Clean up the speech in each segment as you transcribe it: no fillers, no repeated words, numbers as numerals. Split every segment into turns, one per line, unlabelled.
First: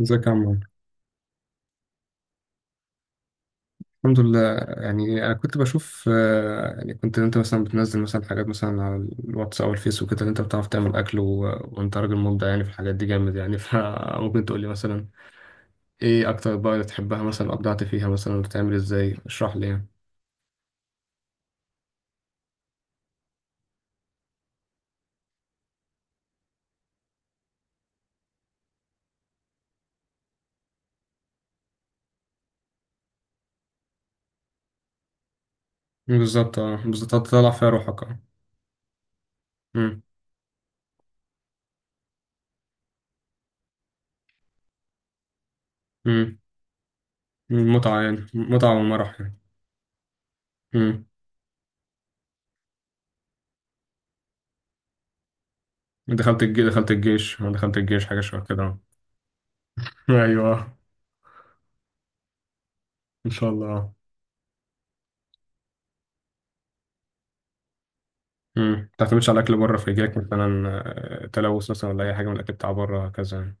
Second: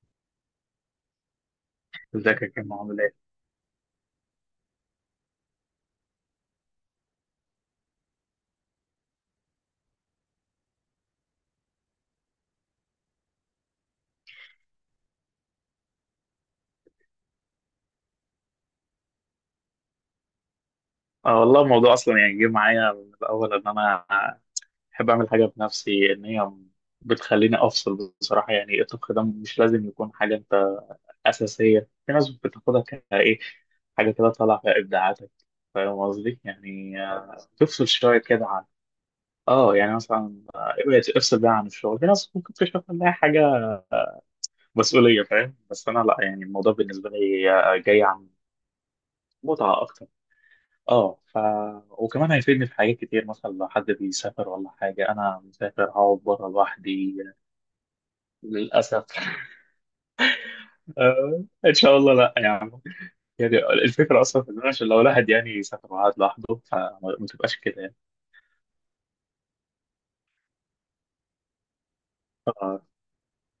ازيك يا عمار؟
ازيك يا كريم؟ عامل ايه؟
الحمد لله. يعني انا كنت بشوف يعني كنت انت مثلا بتنزل مثلا حاجات مثلا على الواتس او الفيس وكده اللي انت بتعرف تعمل اكل وانت راجل مبدع يعني في الحاجات دي جامد يعني فممكن تقول لي مثلا ايه اكتر بقى اللي تحبها؟ مثلا ابدعت فيها مثلا بتعمل ازاي؟ اشرح لي يعني.
اه والله الموضوع اصلا جه معايا من الاول ان انا بحب اعمل حاجه بنفسي، ان هي بتخليني افصل بصراحه. يعني الطبخ ده مش لازم يكون حاجه انت اساسيه، في ناس بتاخدها كايه حاجه كده طالعه فيها ابداعاتك. فاهم قصدي؟
بالظبط، اه،
يعني
بالظبط تطلع فيها
تفصل
روحك. اه.
شويه كده عن،
امم.
مثلا ابعد، افصل بقى عن الشغل. في ناس ممكن تشوف انها حاجه مسؤوليه، فاهم؟ بس انا لا،
امم.
يعني الموضوع بالنسبه لي
متعة،
جاي
يعني
عن
متعة ومرح يعني.
متعه اكتر.
امم.
اه ف وكمان هيفيدني في حاجات كتير، مثلا لو حد بيسافر ولا حاجة. أنا مسافر، هقعد
دخلت
بره
الجيش، دخلت
لوحدي
الجيش، دخلت الجيش، حاجة شبه كده.
للأسف.
ايوه.
إن شاء الله لا يعني.
ان شاء
يعني
الله.
الفكرة أصلا في إن أنا، عشان لو الواحد يعني يسافر وقعد لوحده، فما تبقاش كده يعني.
امم. ما تعتمدش على اكل بره، فيجيلك مثلا تلوث مثلا ولا اي حاجه من الاكل بتاع
آه،
بره كذا يعني.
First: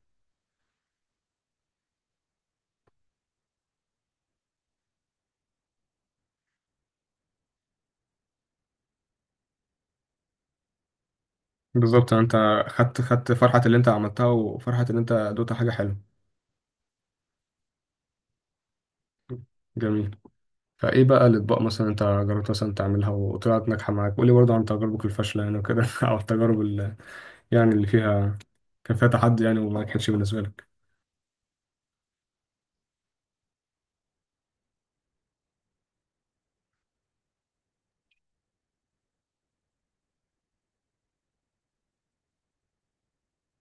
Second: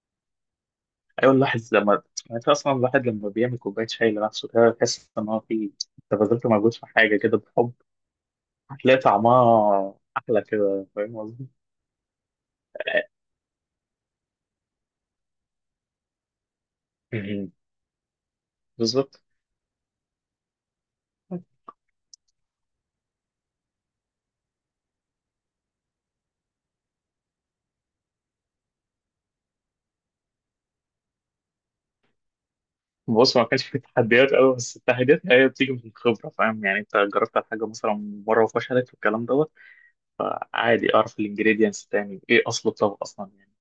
أيوة الواحد لما يعني، أنت أصلا الواحد لما بيعمل كوباية شاي لنفسه كده، بيحس إن هو في، أنت بذلت مجهود في حاجة كده بحب. هتلاقي طعمها أحلى كده، فاهم قصدي؟
بالظبط. انت خدت فرحه اللي انت عملتها وفرحه ان انت دوت حاجه حلوه.
بالظبط.
جميل. فايه بقى الاطباق مثلا انت جربت مثلا تعملها وطلعت ناجحه معاك؟ قولي برضه عن تجاربك الفاشله يعني وكده او التجارب اللي فيها كان فيها تحدي يعني وما نجحتش بالنسبه لك.
بص، ما كانش في تحديات قوي، بس التحديات هي بتيجي من الخبره. فاهم يعني انت جربت على حاجه مثلا مره وفشلت والكلام دوت. فعادي اعرف الانجريدينتس تاني ايه، اصل الطبق اصلا يعني.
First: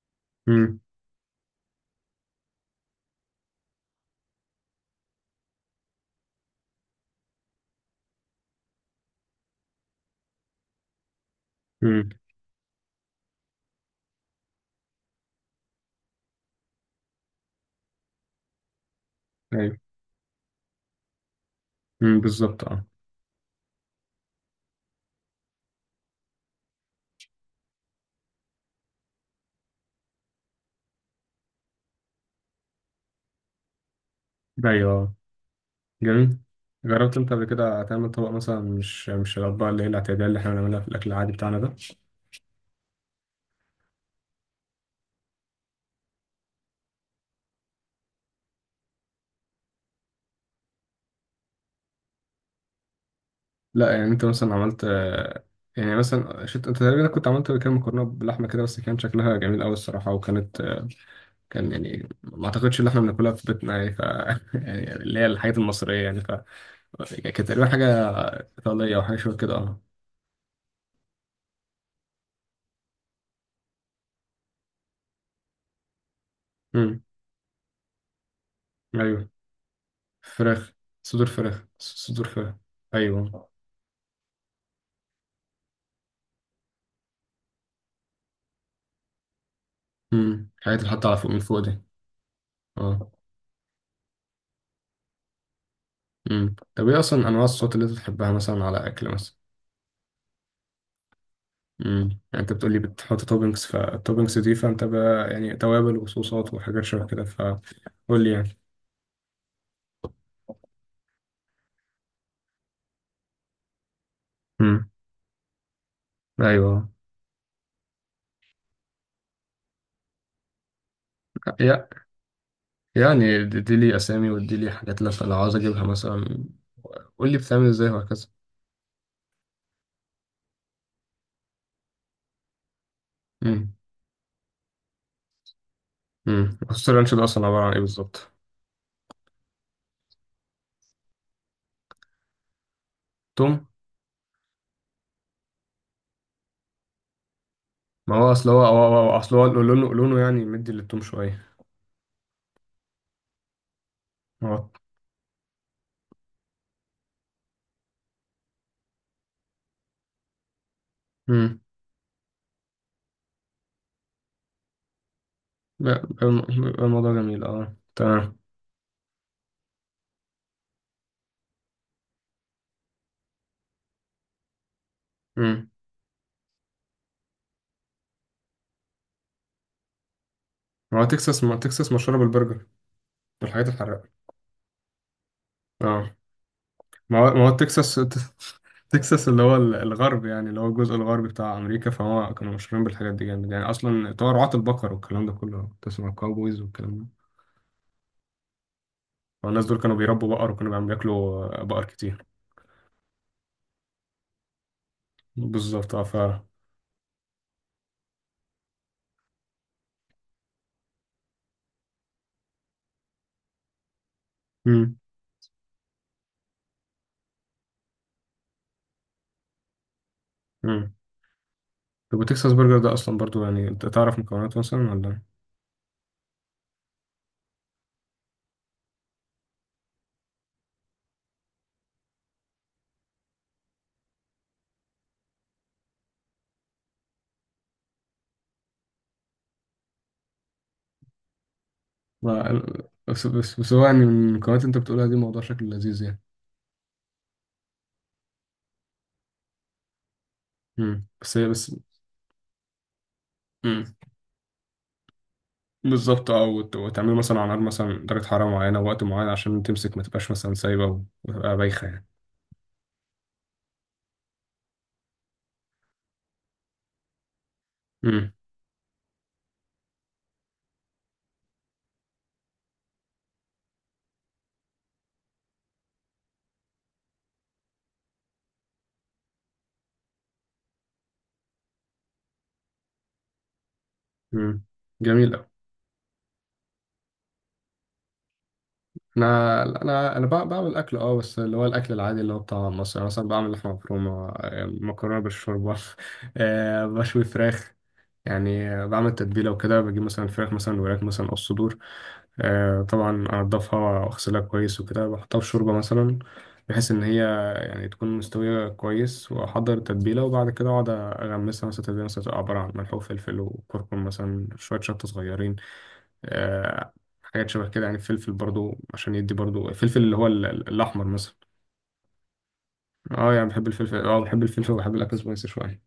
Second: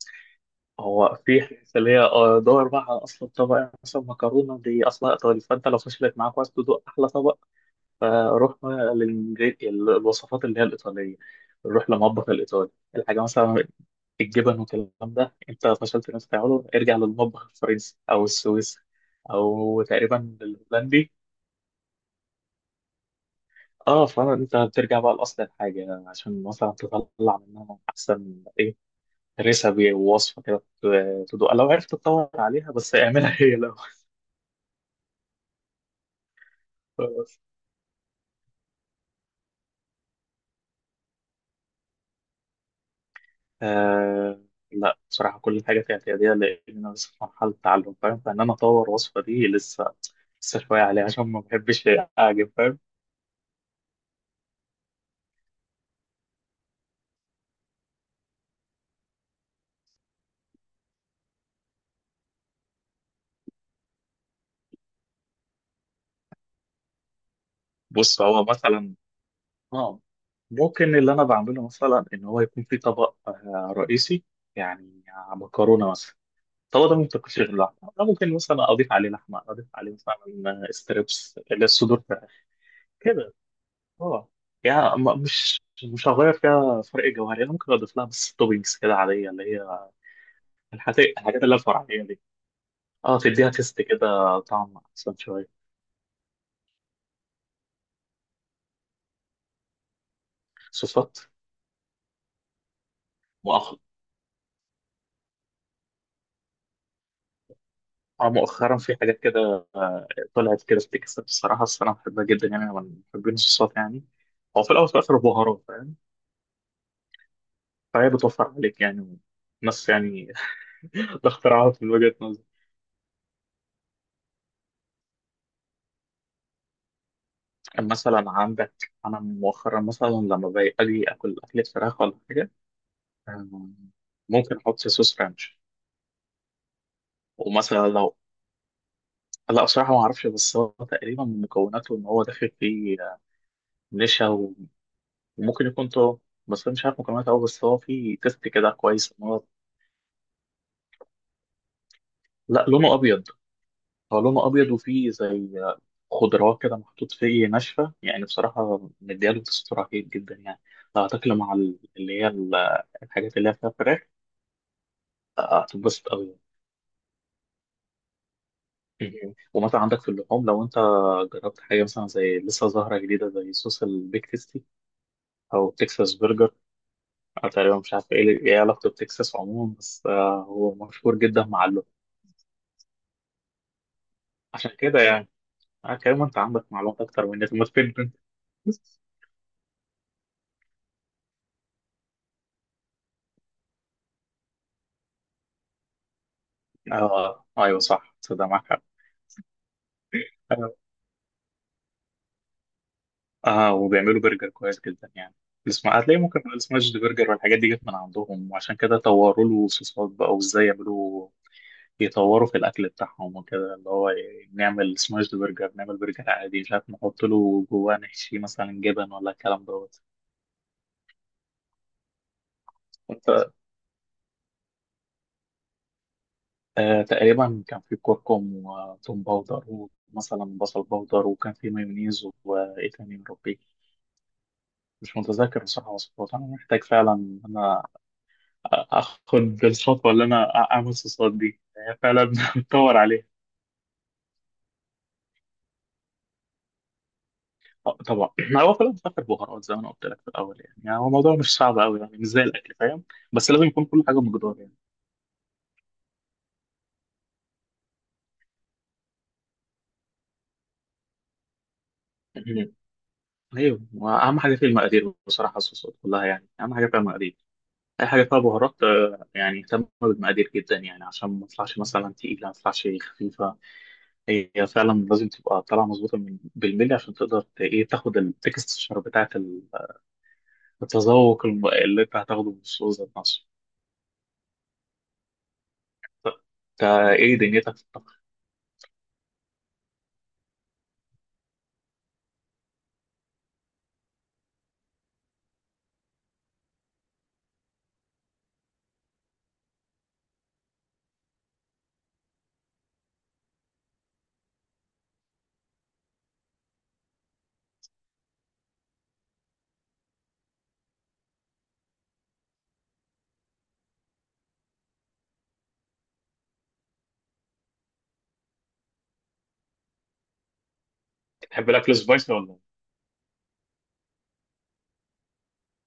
امم.
هو في حاجات اللي هي، دور بقى على اصل الطبق. يعني مثلا مكرونه دي اصلها ايطالي، فانت لو فشلت معاك وعايز تدوق احلى طبق، فروح بقى الوصفات اللي هي الايطاليه، روح
امم.
لمطبخ الايطالي. الحاجه مثلا الجبن والكلام ده، انت فشلت انك تعمله، ارجع للمطبخ الفرنسي او السويسري
ايوه.
او تقريبا الهولندي.
امم. بالظبط. اه.
اه، فانت بترجع بقى لاصل الحاجه عشان مثلا تطلع منها احسن ايه، ريسبي ووصفه كده تدوق، لو عرفت تدور عليها بس اعملها هي لو
ايوه. آه. جميل. جربت انت
بس.
قبل كده تعمل طبق مثلا مش الاطباق اللي هي الاعتياديه اللي احنا بنعملها في الاكل العادي بتاعنا ده؟
آه، لا بصراحه كل حاجه في اعتياديه، لان انا لسه في مرحله تعلم. فاهم؟ فان انا اطور وصفه دي لسه، لسه شويه عليها عشان ما بحبش اعجب، فاهم.
لا يعني انت مثلا عملت يعني مثلا شفت انت تقريبا كنت عملت كام مكرونه بلحمه كده، بس كان شكلها جميل قوي الصراحه، وكانت كان يعني ما اعتقدش ان احنا بناكلها في بيتنا يعني يعني اللي هي الحاجات المصريه يعني كانت تقريبا حاجه
بص، هو مثلا،
ايطاليه او حاجه شبه كده. اه.
اه ممكن اللي انا بعمله مثلا ان هو يكون في طبق رئيسي. يعني مكرونه مثلا، الطبق ده
امم.
ما بيتاكلش غير لحمه. أنا ممكن مثلا اضيف عليه
ايوه.
لحمه، اضيف عليه مثلا
فراخ. صدور
ستريبس اللي
فراخ،
هي الصدور
صدور فراخ.
كده،
ايوه.
اه. يعني مش هغير فيها فرق جوهري، انا ممكن اضيف لها بس توبينجز كده عاديه اللي هي،
امم. الحاجات اللي حاطه على فوق، من
الحاجات اللي
فوق
هي
دي.
الفرعيه دي،
اه.
اه. تديها تيست كده، طعم احسن شويه.
امم. طب ايه اصلا انواع الصوت اللي انت بتحبها مثلا على اكل مثلا؟
صوصات،
امم. يعني انت بتقولي بتحط توبنجز، فالتوبنجز دي فانت بقى يعني توابل وصوصات وحاجات شبه كده، فقول
اه.
لي يعني.
مؤخرا في حاجات كده طلعت كده بتكسب الصراحه، بس انا بحبها جدا. يعني انا من محبين الصوصات يعني، هو في الاول
امم.
وفي الاخر بهارات. فاهم؟
ايوه.
فهي بتوفر عليك يعني ناس يعني. ده اختراعات
يا
من وجهه نظري.
يعني دي لي اسامي ودي لي حاجات، لو عاوز اجيبها مثلا قول لي بتعمل ازاي
مثلا
وهكذا.
عندك انا مؤخرا، مثلا لما باجي اجي اكل اكله فراخ ولا حاجه، آه،
امم.
ممكن احط صوص رانش.
امم. خصوص الرانش ده اصلا عباره عن ايه
ومثلا لو
بالظبط؟
لا بصراحه ما اعرفش، بس هو تقريبا من مكوناته ان هو داخل فيه
توم.
نشا، وممكن يكون طرق. بس انا مش عارف مكوناته قوي، بس هو
ما
فيه
هو
تيست
اصل
كده كويس ان
اصل
هو،
هو لونه، يعني مدي للتوم شويه.
لا لونه ابيض. هو لونه
هو.
ابيض وفيه زي خضروات كده محطوط فيه ناشفه، يعني بصراحه مدياله تست رهيب جدا يعني. اعتقد مع
امم.
الحاجات اللي هي فيها فراخ هتتبسط قوي.
بقى الموضوع جميل. اه، تمام.
يعني ومثلا عندك في اللحوم، لو انت جربت حاجه مثلا، زي لسه ظاهره جديده زي صوص البيك تيستي
امم.
او تكساس برجر. أنا تقريبا مش عارف ايه، ايه علاقته بتكساس عموما، بس هو مشهور جدا
ما
مع اللحوم،
تكساس مشهوره بالبرجر والحاجات الحراقه.
عشان كده يعني.
اه.
كريم، انت عندك معلومات
ما
اكتر
هو
مني،
ما
طب
هو
ما
تكساس
تفيدني.
تكساس اللي هو الغرب يعني، اللي هو الجزء الغربي بتاع أمريكا. فهو كانوا مشهورين بالحاجات دي جامد يعني، أصلا بتوع رعاة البقر والكلام ده كله، تسمع الكاوبويز والكلام ده.
اه ايوه صح، تصدق معاك حق.
فالناس دول كانوا بيربوا بقر، وكانوا
اه
بياكلوا بقر كتير.
وبيعملوا برجر كويس جدا يعني.
بالظبط.
اسمع،
اه.
هتلاقي ممكن السماش برجر والحاجات دي جت من عندهم، وعشان كده طوروا له صوصات بقى وازاي يعملوا، يطوروا في الاكل بتاعهم وكده. اللي هو
مم.
نعمل سماش برجر، نعمل برجر عادي، مش عارف نحط له جواه، نحشي مثلا جبن ولا الكلام دوت.
مم. طب وتكساس برجر ده أصلا
انت،
برضو يعني أنت تعرف مكوناته مثلا ولا؟
آه تقريبا كان في كركم وتوم باودر ومثلا بصل باودر وكان في مايونيز، وايه تاني يا ربي مش متذكر بصراحة. وصفات أنا محتاج فعلا إن أنا اخد الخطوه اللي انا اعمل صوصات دي، هي فعلا
ما
بتطور عليها.
بس هو يعني من المكونات اللي أنت بتقولها دي موضوع شكله لذيذ يعني.
طبعا. هو كله بفكر بهارات زي ما انا قلت لك في الاول يعني. يعني
مم.
هو الموضوع
بس هي
مش
بس.
صعب قوي، يعني مش زي الاكل، فاهم. بس لازم يكون كل حاجه بمقدار يعني.
بالظبط. اه. وتعمله مثلا على نار مثلا درجة حرارة معينة ووقت معين عشان تمسك، ما تبقاش مثلا سايبة وتبقى بايخة يعني.
مهم. ايوه، واهم حاجه في المقادير بصراحه. الصوصات كلها يعني اهم حاجه فيها المقادير، اي حاجه
امم.
فيها بهارات يعني اهتم بالمقادير جدا، يعني عشان ما تطلعش مثلا تقيله، ما تطلعش خفيفه. هي فعلا لازم تبقى طالعه مظبوطه من بالملي، عشان تقدر ايه، تاخد التكستشر بتاعت التذوق، اللي انت هتاخده من السوق ذات نفسه.
امم. جميل أوي.
طب، انت ايه دنيتك في الطبخ؟
أنا أنا أنا بعمل أكل أه، بس اللي هو الأكل العادي اللي هو بتاع مصر، يعني مثلا بعمل لحمة مفرومة، مكرونة بالشوربة بشوي فراخ. يعني بعمل تتبيلة وكده، بجيب مثلا الفراخ، مثلا الوراك مثلا أو الصدور. طبعا أنضفها وأغسلها كويس وكده، بحطها في شوربة مثلا بحيث إن هي يعني تكون مستوية كويس. وأحضر التتبيلة وبعد كده أقعد أغمسها، مثلا تتبيلة مثلا تبقى عبارة عن ملح وفلفل وكركم مثلا، شوية شطة صغيرين. آه، حاجات شبه كده. يعني فلفل برضو عشان يدي برضو الفلفل اللي هو الأحمر مثلا.
بتحب الاكل سبايسي ولا؟
اه. يعني بحب الفلفل، اه بحب الفلفل وبحب الأكل سبايسي شوية.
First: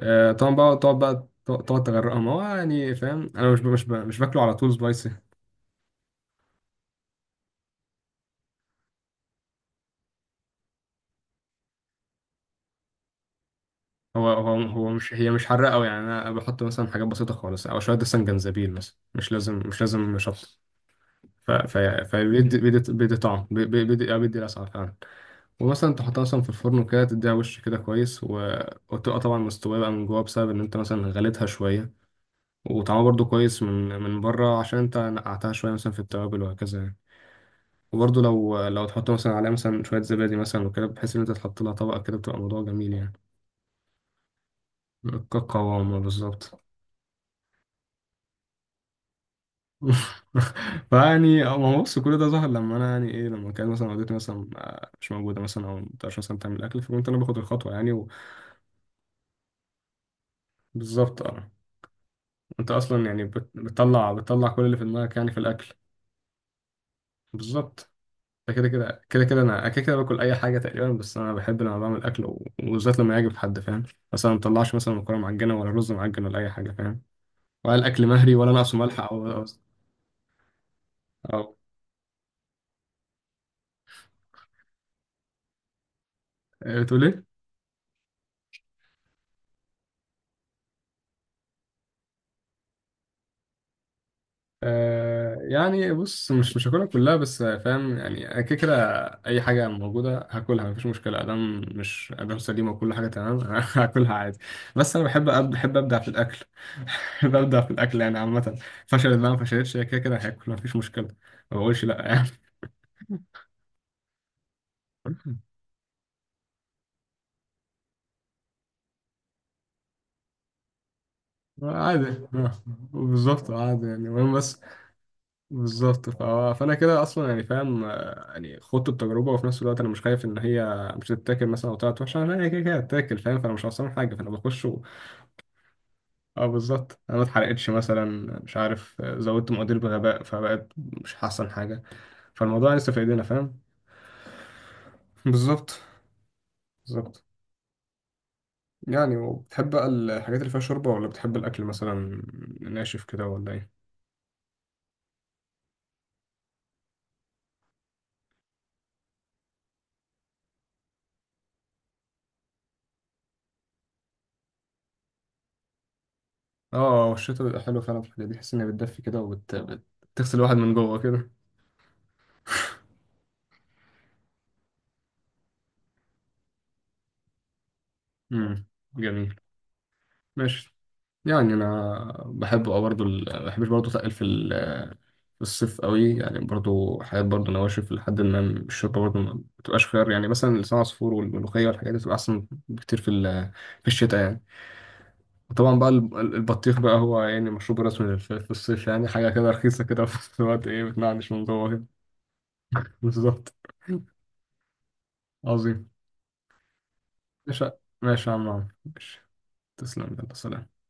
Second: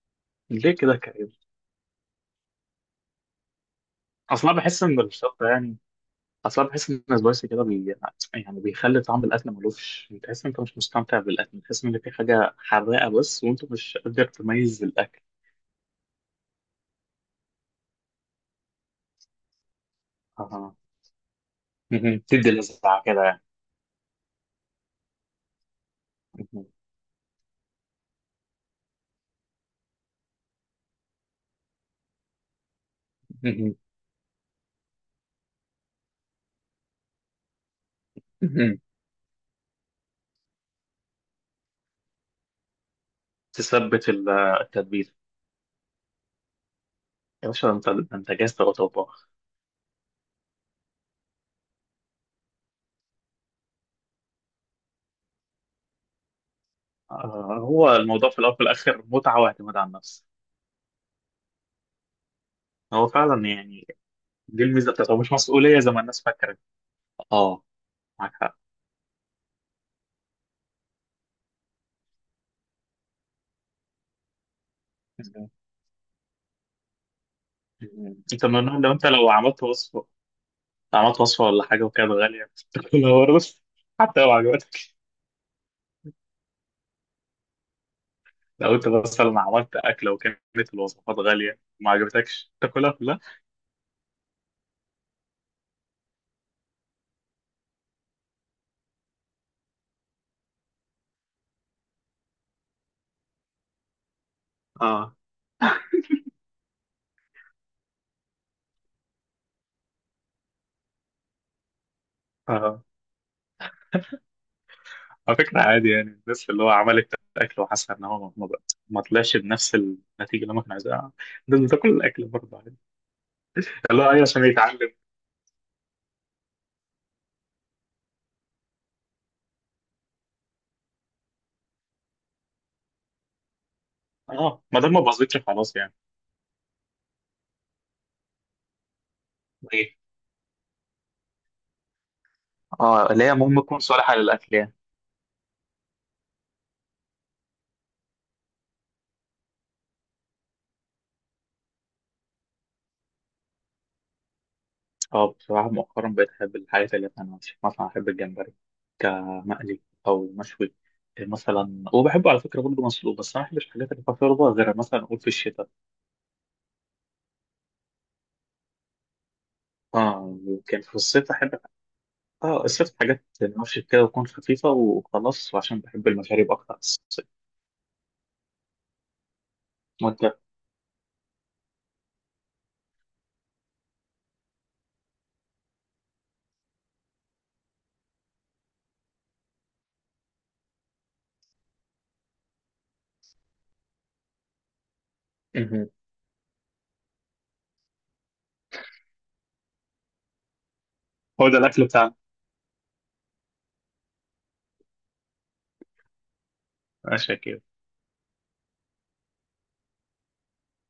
طبعا
ليه
بقى
كده
تقعد،
كئيب؟
تغرقها. ما هو يعني فاهم، انا مش باكله
اصلا
على طول
بحس ان
سبايسي.
الشطه يعني، اصلا بحس ان سبايسي كده بي… يعني بيخلي طعم الاكل ملوش، بتحس ان انت مش مستمتع بالاكل، بتحس ان في حاجه حراقه بس وانت مش قادر
هو هو
تميز
هو مش
الاكل.
هي مش حراقه قوي. يعني انا بحط مثلا حاجات بسيطه خالص او شويه مثلا جنزبيل مثلا، مش لازم شطه.
آه.
ف ف
مهم. تدي
فبيدي بيدي
لسعه
بيدي
كده يعني.
طعم، بيدي بيدي لسعه فعلا. ومثلا تحطها مثلا في
مهم.
الفرن وكده، تديها وش كده كويس وتبقى طبعا مستويه بقى من جوه بسبب ان انت مثلا غليتها شويه، وطعمها برضو كويس
مهم.
من بره عشان انت نقعتها شويه مثلا في التوابل وهكذا يعني. وبرضه لو
مهم.
لو تحط مثلا عليها مثلا شوية زبادي مثلا وكده، بحيث إن أنت تحط لها طبقة كده بتبقى موضوع جميل يعني.
تثبت التتبيله.
كقوامة، بالظبط.
يا باشا انت، انت جاهز تبقى طباخ.
فيعني هو بص، كل ده ظهر لما أنا يعني إيه لما كانت مثلا والدتي مثلا مش موجودة، مثلا أو مبتقدرش مثلا تعمل أكل، فكنت أنا باخد الخطوة يعني
هو
و-
الموضوع في الاول وفي الاخر متعه واعتماد على النفس.
بالظبط أه. أنت أصلا
هو
يعني
فعلا يعني
بتطلع
دي
كل اللي في
الميزه بتاعته،
دماغك
هو
يعني
مش
في الأكل.
مسؤوليه زي ما الناس فاكره. اه،
بالظبط.
معاك
ده
حق.
كده كده كده كده أنا كده كده باكل أي حاجة تقريبا، بس أنا بحب لما بعمل أكل وبالذات لما يعجب حد فاهم. مثلا ما بطلعش مثلا مكرونة
مم.
معجنة ولا رز معجن ولا أي حاجة فاهم؟ ولا الاكل
مم.
مهري
انت
ولا
من
ناقصه
النوع لو
ملح
انت، لو
او او
عملت وصفه، عملت وصفه
أو-
ولا حاجه وكانت غاليه بتاكلها برضه حتى لو عجبتك؟
بتقول ايه؟
لو انت مثلا عملت اكله وكانت الوصفات غاليه وما عجبتكش، تاكلها كلها؟
آه يعني بص، مش هاكلها كلها بس فاهم. يعني انا كده كده اي حاجه موجوده هاكلها مفيش مشكله، ادام مش ادام سليمه وكل حاجه تمام هاكلها عادي. بس انا
اه.
بحب بحب ابدع في الاكل بحب ابدع في الاكل يعني عامه. فشلت بقى ما فشلتش، هي كده كده هاكل مفيش مشكله. ما بقولش لا يعني.
اه، على فكره عادي. يعني الناس اللي هو عملت اكل وحاسه ان هو ما طلعش بنفس النتيجه اللي هم كانوا عايزينها، الناس بتاكل
عادي.
الاكل
آه،
برضه عادي.
بالظبط عادي يعني،
لا، هي
المهم
عشان
بس.
يتعلم.
بالظبط. فانا كده اصلا يعني فاهم. يعني خدت التجربه، وفي نفس الوقت انا مش خايف ان هي مش تتاكل مثلا او طلعت وحشه. انا هي كده كده هتتاكل فاهم، فانا مش خسران حاجه، فانا
اه،
بخش.
ما دام ما باظتش خلاص
اه، بالظبط انا ما اتحرقتش مثلا، مش عارف زودت مقادير
يعني.
بغباء فبقت مش احسن حاجه. فالموضوع لسه في
اه،
ايدينا
اللي هي
فاهم.
المهم تكون صالحة للأكل يعني.
بالظبط. بالظبط. يعني، وبتحب بقى الحاجات اللي فيها شوربه ولا بتحب الاكل مثلا ناشف كده ولا ايه؟
اه بصراحة مؤخرا بقيت أحب الحاجات اللي فيها نواشف، مثلا أحب الجمبري كمقلي أو مشوي مثلا، وبحبه على فكرة برضه مسلوق. بس أنا ما بحبش الحاجات اللي فيها شوربة غير مثلا أقول في الشتاء.
اه، الشتا بيبقى حلو فعلا في الحاجات دي، بحس انها بتدفي كده وبتغسل
اه،
الواحد من
يمكن في
جوه كده.
الصيف أحب، اه الصيف حاجات نواشف كده وتكون خفيفة وخلاص، وعشان بحب المشاريب أكتر في الصيف.
امم. جميل.
وأنت؟
ماشي. يعني انا بحب اه برضه بحبش برضه اتقل في في الصيف قوي. يعني برضه حاجات برضه نواشف لحد ما الشوربه برضه ما بتبقاش خيار، يعني مثلا لسان عصفور والملوخيه والحاجات دي بتبقى احسن بكتير في في الشتاء يعني. وطبعا بقى
مهم.
البطيخ بقى هو يعني مشروب رسمي في الصيف، يعني حاجه كده رخيصه كده في نفس الوقت ايه بتنعنش من
هو ده
جوه
الأكل
كده.
بتاعنا.
بالظبط. عظيم.
ماشي كده.
ماشي ماشي يا عم عمرو. ماشي. تسلم، يلا سلام.